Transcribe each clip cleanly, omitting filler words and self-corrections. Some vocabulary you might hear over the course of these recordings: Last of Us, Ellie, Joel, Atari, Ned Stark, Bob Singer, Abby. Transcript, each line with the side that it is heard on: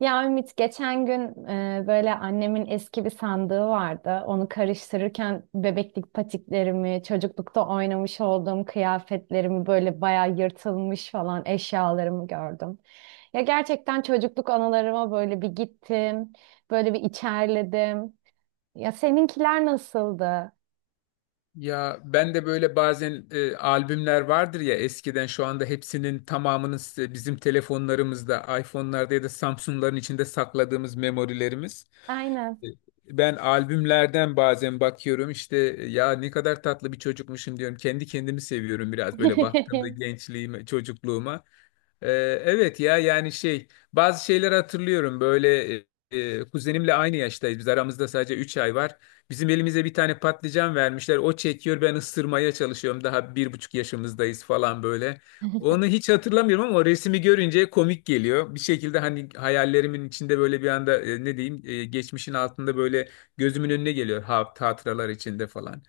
right: Ya Ümit geçen gün böyle annemin eski bir sandığı vardı. Onu karıştırırken bebeklik patiklerimi, çocuklukta oynamış olduğum kıyafetlerimi böyle bayağı yırtılmış falan eşyalarımı gördüm. Ya gerçekten çocukluk anılarıma böyle bir gittim, böyle bir içerledim. Ya seninkiler nasıldı?
left: Ya ben de böyle bazen albümler vardır ya eskiden şu anda hepsinin tamamının bizim telefonlarımızda, iPhone'larda ya da Samsung'ların içinde sakladığımız memorilerimiz.
right: Aynen.
left: E, Ben albümlerden bazen bakıyorum işte, ya ne kadar tatlı bir çocukmuşum diyorum. Kendi kendimi seviyorum biraz böyle baktığımda gençliğime, çocukluğuma. Ee, evet ya, yani şey, bazı şeyler hatırlıyorum böyle, kuzenimle aynı yaştayız, biz aramızda sadece 3 ay var. Bizim elimize bir tane patlıcan vermişler, o çekiyor, ben ısırmaya çalışıyorum, daha 1,5 yaşımızdayız falan böyle. Onu hiç hatırlamıyorum ama o resmi görünce komik geliyor. Bir şekilde hani hayallerimin içinde böyle bir anda ne diyeyim, geçmişin altında böyle gözümün önüne geliyor, hatıralar içinde falan.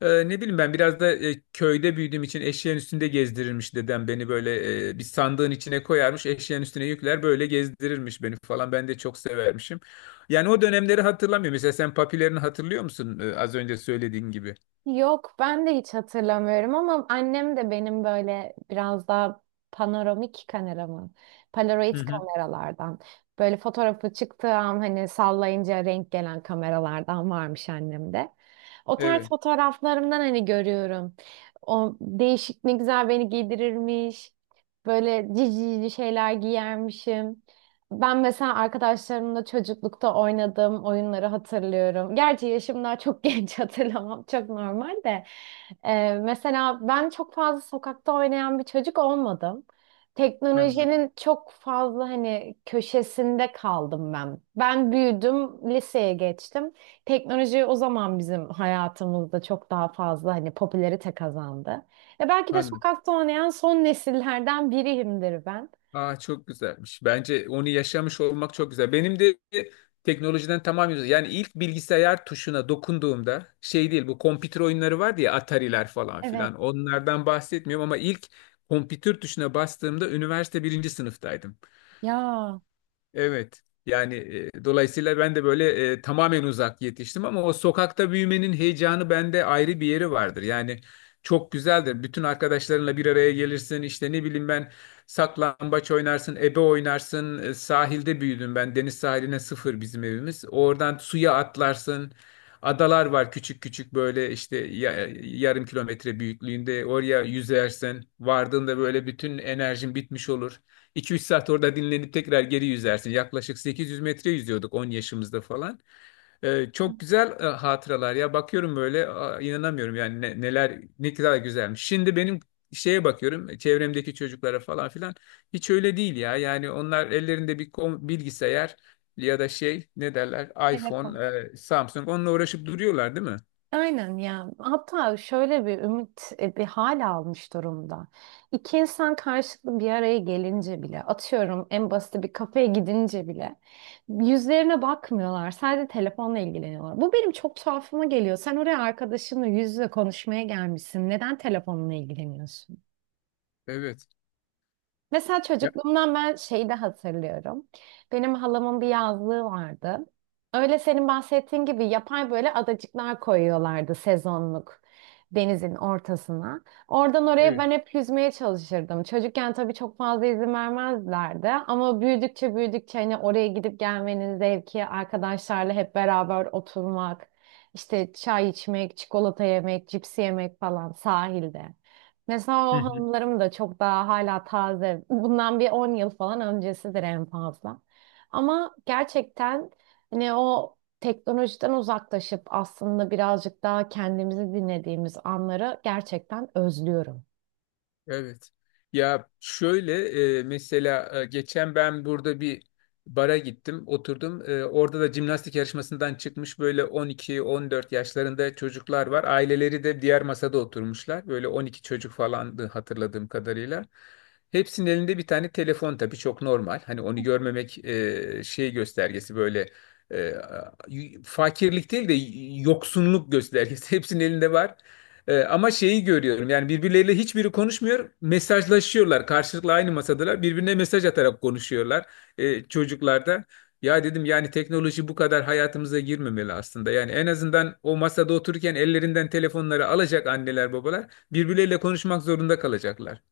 left: Ne bileyim, ben biraz da köyde büyüdüğüm için eşeğin üstünde gezdirirmiş dedem beni böyle, bir sandığın içine koyarmış, eşeğin üstüne yükler böyle gezdirirmiş beni falan, ben de çok severmişim. Yani o dönemleri hatırlamıyorum. Mesela sen papilerini hatırlıyor musun? Az önce söylediğin gibi.
right: Yok, ben de hiç hatırlamıyorum ama annem de benim böyle biraz daha panoramik kamera mı?
left: Hı
right: Polaroid
left: hı.
right: kameralardan. Böyle fotoğrafı çıktığı an hani sallayınca renk gelen kameralardan varmış annemde. O tarz
left: Evet.
right: fotoğraflarımdan hani görüyorum. O değişik ne güzel beni giydirirmiş. Böyle cici cici şeyler giyermişim. Ben mesela arkadaşlarımla çocuklukta oynadığım oyunları hatırlıyorum. Gerçi yaşım daha çok genç, hatırlamam çok normal de. Mesela ben çok fazla sokakta oynayan bir çocuk olmadım.
left: Anladım.
right: Teknolojinin çok fazla hani köşesinde kaldım ben. Ben büyüdüm, liseye geçtim. Teknoloji o zaman bizim hayatımızda çok daha fazla hani popülerite kazandı. E, belki de
left: Anladım.
right: sokakta oynayan son nesillerden biriyimdir ben.
left: Aa, çok güzelmiş. Bence onu yaşamış olmak çok güzel. Benim de teknolojiden tamamen uzak. Yani ilk bilgisayar tuşuna dokunduğumda, şey değil, bu kompütür oyunları vardı ya, Atari'ler falan
right: Evet.
left: filan. Onlardan bahsetmiyorum ama ilk kompütür tuşuna bastığımda üniversite birinci sınıftaydım.
right: Ya.
left: Evet. Yani dolayısıyla ben de böyle tamamen uzak yetiştim, ama o sokakta büyümenin heyecanı bende ayrı bir yeri vardır. Yani çok güzeldir. Bütün arkadaşlarınla bir araya gelirsin. İşte ne bileyim ben, saklambaç oynarsın, ebe oynarsın. Sahilde büyüdüm ben. Deniz sahiline sıfır bizim evimiz. Oradan suya atlarsın. Adalar var küçük küçük böyle işte, 0,5 kilometre büyüklüğünde. Oraya yüzersin. Vardığında böyle bütün enerjin bitmiş olur. 2-3 saat orada dinlenip tekrar geri yüzersin. Yaklaşık 800 metre yüzüyorduk 10 yaşımızda falan. Çok güzel hatıralar ya. Bakıyorum böyle, inanamıyorum yani, neler ne kadar güzelmiş. Şimdi benim şeye bakıyorum, çevremdeki çocuklara falan filan, hiç öyle değil ya. Yani onlar ellerinde bir bilgisayar ya da şey ne derler,
right: Telefon.
left: iPhone, Samsung, onunla uğraşıp duruyorlar, değil mi?
right: Aynen ya. Hatta şöyle bir ümit bir hal almış durumda. İki insan karşılıklı bir araya gelince bile, atıyorum en basit bir kafeye gidince bile yüzlerine bakmıyorlar. Sadece telefonla ilgileniyorlar. Bu benim çok tuhafıma geliyor. Sen oraya arkadaşınla yüz yüze konuşmaya gelmişsin. Neden telefonla ilgileniyorsun?
left: Evet.
right: Mesela
left: Ya,
right: çocukluğumdan ben şeyi de hatırlıyorum. Benim halamın bir yazlığı vardı. Öyle senin bahsettiğin gibi yapay böyle adacıklar koyuyorlardı sezonluk denizin ortasına. Oradan oraya
left: evet.
right: ben hep yüzmeye çalışırdım. Çocukken tabii çok fazla izin vermezlerdi ama büyüdükçe büyüdükçe hani oraya gidip gelmenin zevki, arkadaşlarla hep beraber oturmak, işte çay içmek, çikolata yemek, cipsi yemek falan sahilde. Mesela
left: Hı
right: o
left: hı.
right: hanımlarım da çok daha hala taze. Bundan bir 10 yıl falan öncesidir en fazla. Ama gerçekten hani o teknolojiden uzaklaşıp aslında birazcık daha kendimizi dinlediğimiz anları gerçekten özlüyorum.
left: Evet. Ya şöyle, mesela geçen ben burada bir bara gittim, oturdum. Orada da jimnastik yarışmasından çıkmış böyle 12-14 yaşlarında çocuklar var. Aileleri de diğer masada oturmuşlar. Böyle 12 çocuk falandı hatırladığım kadarıyla. Hepsinin elinde bir tane telefon, tabii çok normal. Hani onu görmemek şey göstergesi böyle, e, fakirlik değil de yoksunluk göstergesi. Hepsinin elinde var. Ama şeyi görüyorum yani, birbirleriyle hiçbiri konuşmuyor, mesajlaşıyorlar karşılıklı, aynı masadalar, birbirine mesaj atarak konuşuyorlar çocuklar da. Ya dedim, yani teknoloji bu kadar hayatımıza girmemeli aslında, yani en azından o masada otururken ellerinden telefonları alacak, anneler babalar birbirleriyle konuşmak zorunda kalacaklar,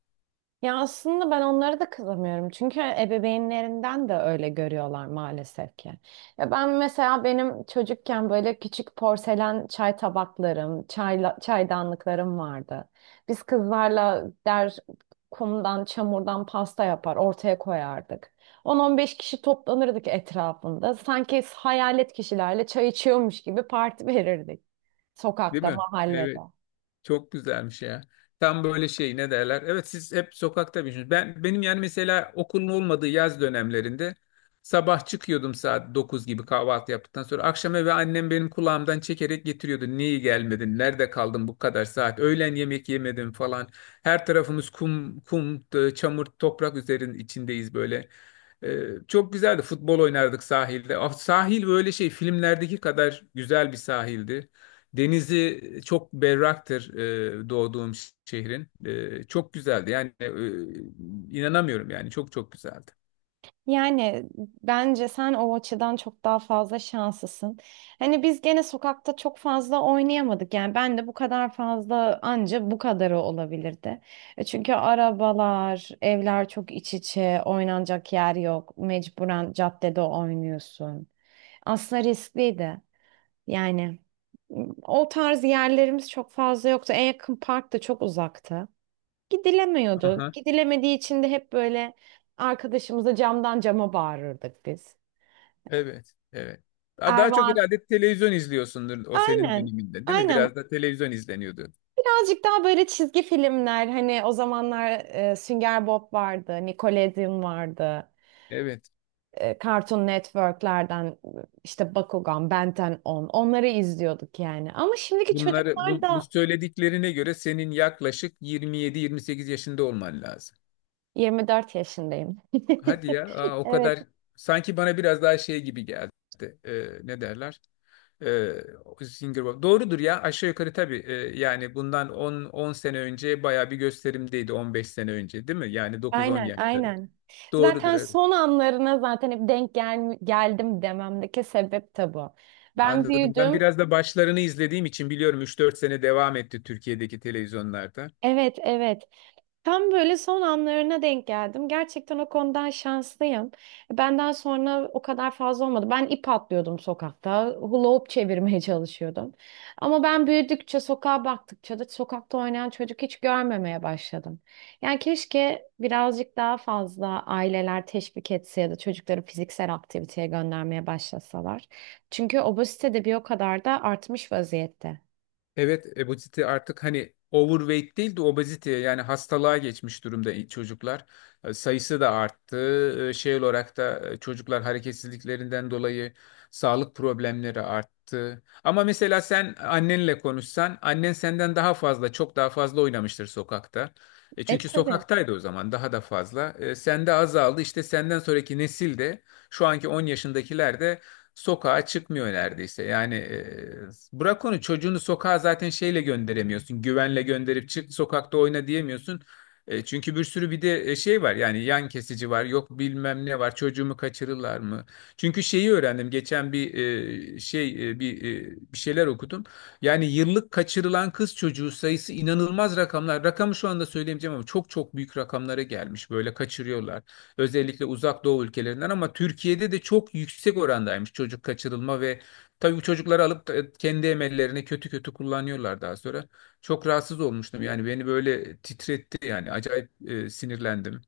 right: Ya aslında ben onlara da kızamıyorum, çünkü ebeveynlerinden de öyle görüyorlar maalesef ki. Ya ben mesela benim çocukken böyle küçük porselen çay tabaklarım, çayla, çaydanlıklarım vardı. Biz kızlarla der kumdan, çamurdan pasta yapar, ortaya koyardık. 10-15 kişi toplanırdık etrafında. Sanki hayalet kişilerle çay içiyormuş gibi parti verirdik.
left: değil
right: Sokakta,
left: mi?
right: mahallede.
left: Evet. Çok güzelmiş ya. Tam böyle şey ne derler? Evet, siz hep sokakta büyüdünüz. Ben, benim yani mesela okulun olmadığı yaz dönemlerinde sabah çıkıyordum saat 9 gibi, kahvaltı yaptıktan sonra akşam eve annem benim kulağımdan çekerek getiriyordu. Niye gelmedin? Nerede kaldın bu kadar saat? Öğlen yemek yemedim falan. Her tarafımız kum, kum, çamur, toprak üzerinin içindeyiz böyle. Çok güzeldi. Futbol oynardık sahilde. Ah, sahil böyle şey, filmlerdeki kadar güzel bir sahildi. Denizi çok berraktır doğduğum şehrin. Çok güzeldi. Yani inanamıyorum yani, çok çok güzeldi.
right: Yani bence sen o açıdan çok daha fazla şanslısın. Hani biz gene sokakta çok fazla oynayamadık. Yani ben de bu kadar fazla anca bu kadarı olabilirdi. E, çünkü arabalar, evler çok iç içe, oynanacak yer yok. Mecburen caddede oynuyorsun. Aslında riskliydi. Yani o tarz yerlerimiz çok fazla yoktu. En yakın park da çok uzaktı. Gidilemiyordu.
left: Aha,
right: Gidilemediği için de hep böyle arkadaşımıza camdan cama bağırırdık biz.
left: evet, evet. Daha daha
right: Erva
left: çok herhalde televizyon izliyorsundur o senin
right: aynen.
left: döneminde, değil mi?
right: Aynen.
left: Biraz da televizyon izleniyordu.
right: Birazcık daha böyle çizgi filmler hani o zamanlar Sünger Bob vardı, Nickelodeon vardı.
left: Evet.
right: Cartoon Network'lerden işte Bakugan, Ben on onları izliyorduk yani. Ama şimdiki
left: Bunları,
right: çocuklar
left: bu
right: da
left: söylediklerine göre senin yaklaşık 27-28 yaşında olman lazım.
right: 24 yaşındayım.
left: Hadi ya, aa, o
right: Evet.
left: kadar sanki bana biraz daha şey gibi geldi. Ne derler? Singer Bob. Doğrudur ya, aşağı yukarı tabii. Yani bundan 10 sene önce bayağı bir gösterimdeydi, 15 sene önce, değil mi? Yani 9-10
right: Aynen,
left: yaşları.
right: aynen.
left: Doğrudur,
right: Zaten
left: evet.
right: son anlarına zaten hep denk geldim dememdeki sebep de bu. Ben
left: Anladım. Ben
right: büyüdüm.
left: biraz da başlarını izlediğim için biliyorum, 3-4 sene devam etti Türkiye'deki televizyonlarda.
right: Evet, evet. Tam böyle son anlarına denk geldim. Gerçekten o konudan şanslıyım. Benden sonra o kadar fazla olmadı. Ben ip atlıyordum sokakta. Hula hoop çevirmeye çalışıyordum. Ama ben büyüdükçe, sokağa baktıkça da sokakta oynayan çocuk hiç görmemeye başladım. Yani keşke birazcık daha fazla aileler teşvik etse ya da çocukları fiziksel aktiviteye göndermeye başlasalar. Çünkü obezite de bir o kadar da artmış vaziyette.
left: Evet, obezite artık hani overweight değil de obezite, yani hastalığa geçmiş durumda çocuklar. Sayısı da arttı. Şey olarak da çocuklar hareketsizliklerinden dolayı sağlık problemleri arttı. Ama mesela sen annenle konuşsan, annen senden daha fazla, çok daha fazla oynamıştır sokakta.
right: E,
left: Çünkü
right: tabii.
left: sokaktaydı o zaman daha da fazla. Sende azaldı. İşte senden sonraki nesil de, şu anki 10 yaşındakiler de sokağa çıkmıyor neredeyse. Yani bırak onu, çocuğunu sokağa zaten şeyle gönderemiyorsun. Güvenle gönderip çık sokakta oyna diyemiyorsun. Çünkü bir sürü bir de şey var yani, yan kesici var, yok bilmem ne var, çocuğumu kaçırırlar mı? Çünkü şeyi öğrendim geçen bir e, şey e, bir şeyler okudum. Yani yıllık kaçırılan kız çocuğu sayısı inanılmaz rakamlar. Rakamı şu anda söyleyemeyeceğim ama çok çok büyük rakamlara gelmiş, böyle kaçırıyorlar. Özellikle uzak doğu ülkelerinden, ama Türkiye'de de çok yüksek orandaymış çocuk kaçırılma ve tabii bu çocukları alıp da kendi emellerine kötü kötü kullanıyorlar daha sonra. Çok rahatsız olmuştum yani, beni böyle titretti yani, acayip sinirlendim.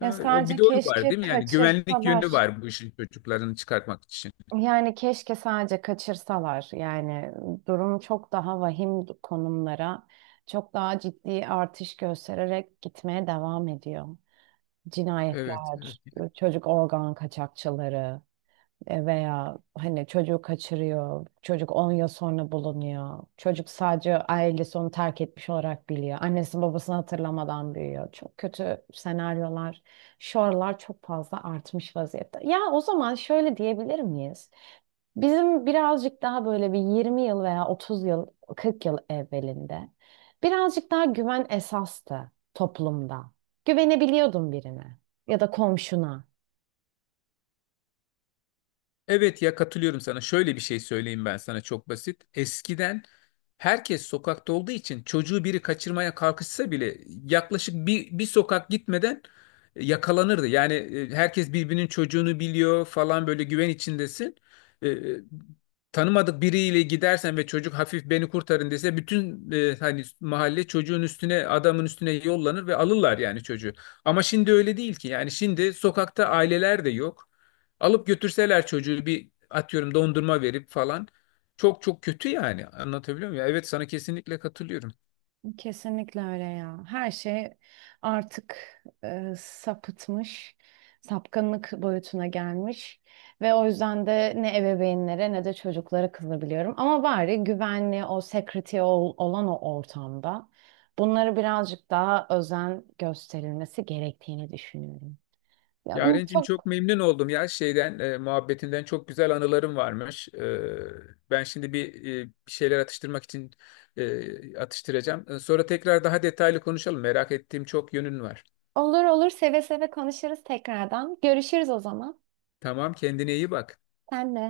left: O bir
right: sadece
left: de o var,
right: keşke
left: değil mi? Yani güvenlik yönü
right: kaçırsalar.
left: var bu işin, çocuklarını çıkartmak için.
right: Yani keşke sadece kaçırsalar. Yani durum çok daha vahim konumlara, çok daha ciddi artış göstererek gitmeye devam ediyor.
left: Evet, evet.
right: Cinayetler, çocuk organ kaçakçıları. E, veya hani çocuğu kaçırıyor, çocuk 10 yıl sonra bulunuyor. Çocuk sadece ailesi onu terk etmiş olarak biliyor. Annesi babasını hatırlamadan büyüyor. Çok kötü senaryolar, şu aralar çok fazla artmış vaziyette. Ya o zaman şöyle diyebilir miyiz? Bizim birazcık daha böyle bir 20 yıl veya 30 yıl, 40 yıl evvelinde birazcık daha güven esastı toplumda. Güvenebiliyordun birine ya da komşuna.
left: Evet ya, katılıyorum sana. Şöyle bir şey söyleyeyim ben sana, çok basit. Eskiden herkes sokakta olduğu için çocuğu biri kaçırmaya kalkışsa bile yaklaşık bir sokak gitmeden yakalanırdı. Yani herkes birbirinin çocuğunu biliyor falan, böyle güven içindesin. E, e, Tanımadık biriyle gidersen ve çocuk hafif beni kurtarın dese, bütün hani mahalle çocuğun üstüne, adamın üstüne yollanır ve alırlar yani çocuğu. Ama şimdi öyle değil ki. Yani şimdi sokakta aileler de yok. Alıp götürseler çocuğu, bir atıyorum dondurma verip falan. Çok çok kötü yani. Anlatabiliyor muyum? Ya, evet, sana kesinlikle katılıyorum.
right: Kesinlikle öyle ya. Her şey artık sapıtmış, sapkınlık boyutuna gelmiş ve o yüzden de ne ebeveynlere ne de çocuklara kızabiliyorum. Ama bari güvenli o security olan o ortamda bunları birazcık daha özen gösterilmesi gerektiğini düşünüyorum. Ya,
left: Yarencim
right: çok
left: çok memnun oldum ya şeyden, muhabbetinden, çok güzel anılarım varmış. Ben şimdi bir şeyler atıştırmak için atıştıracağım. Sonra tekrar daha detaylı konuşalım. Merak ettiğim çok yönün var.
right: olur olur, seve seve konuşuruz tekrardan. Görüşürüz o zaman.
left: Tamam, kendine iyi bak.
right: Senle.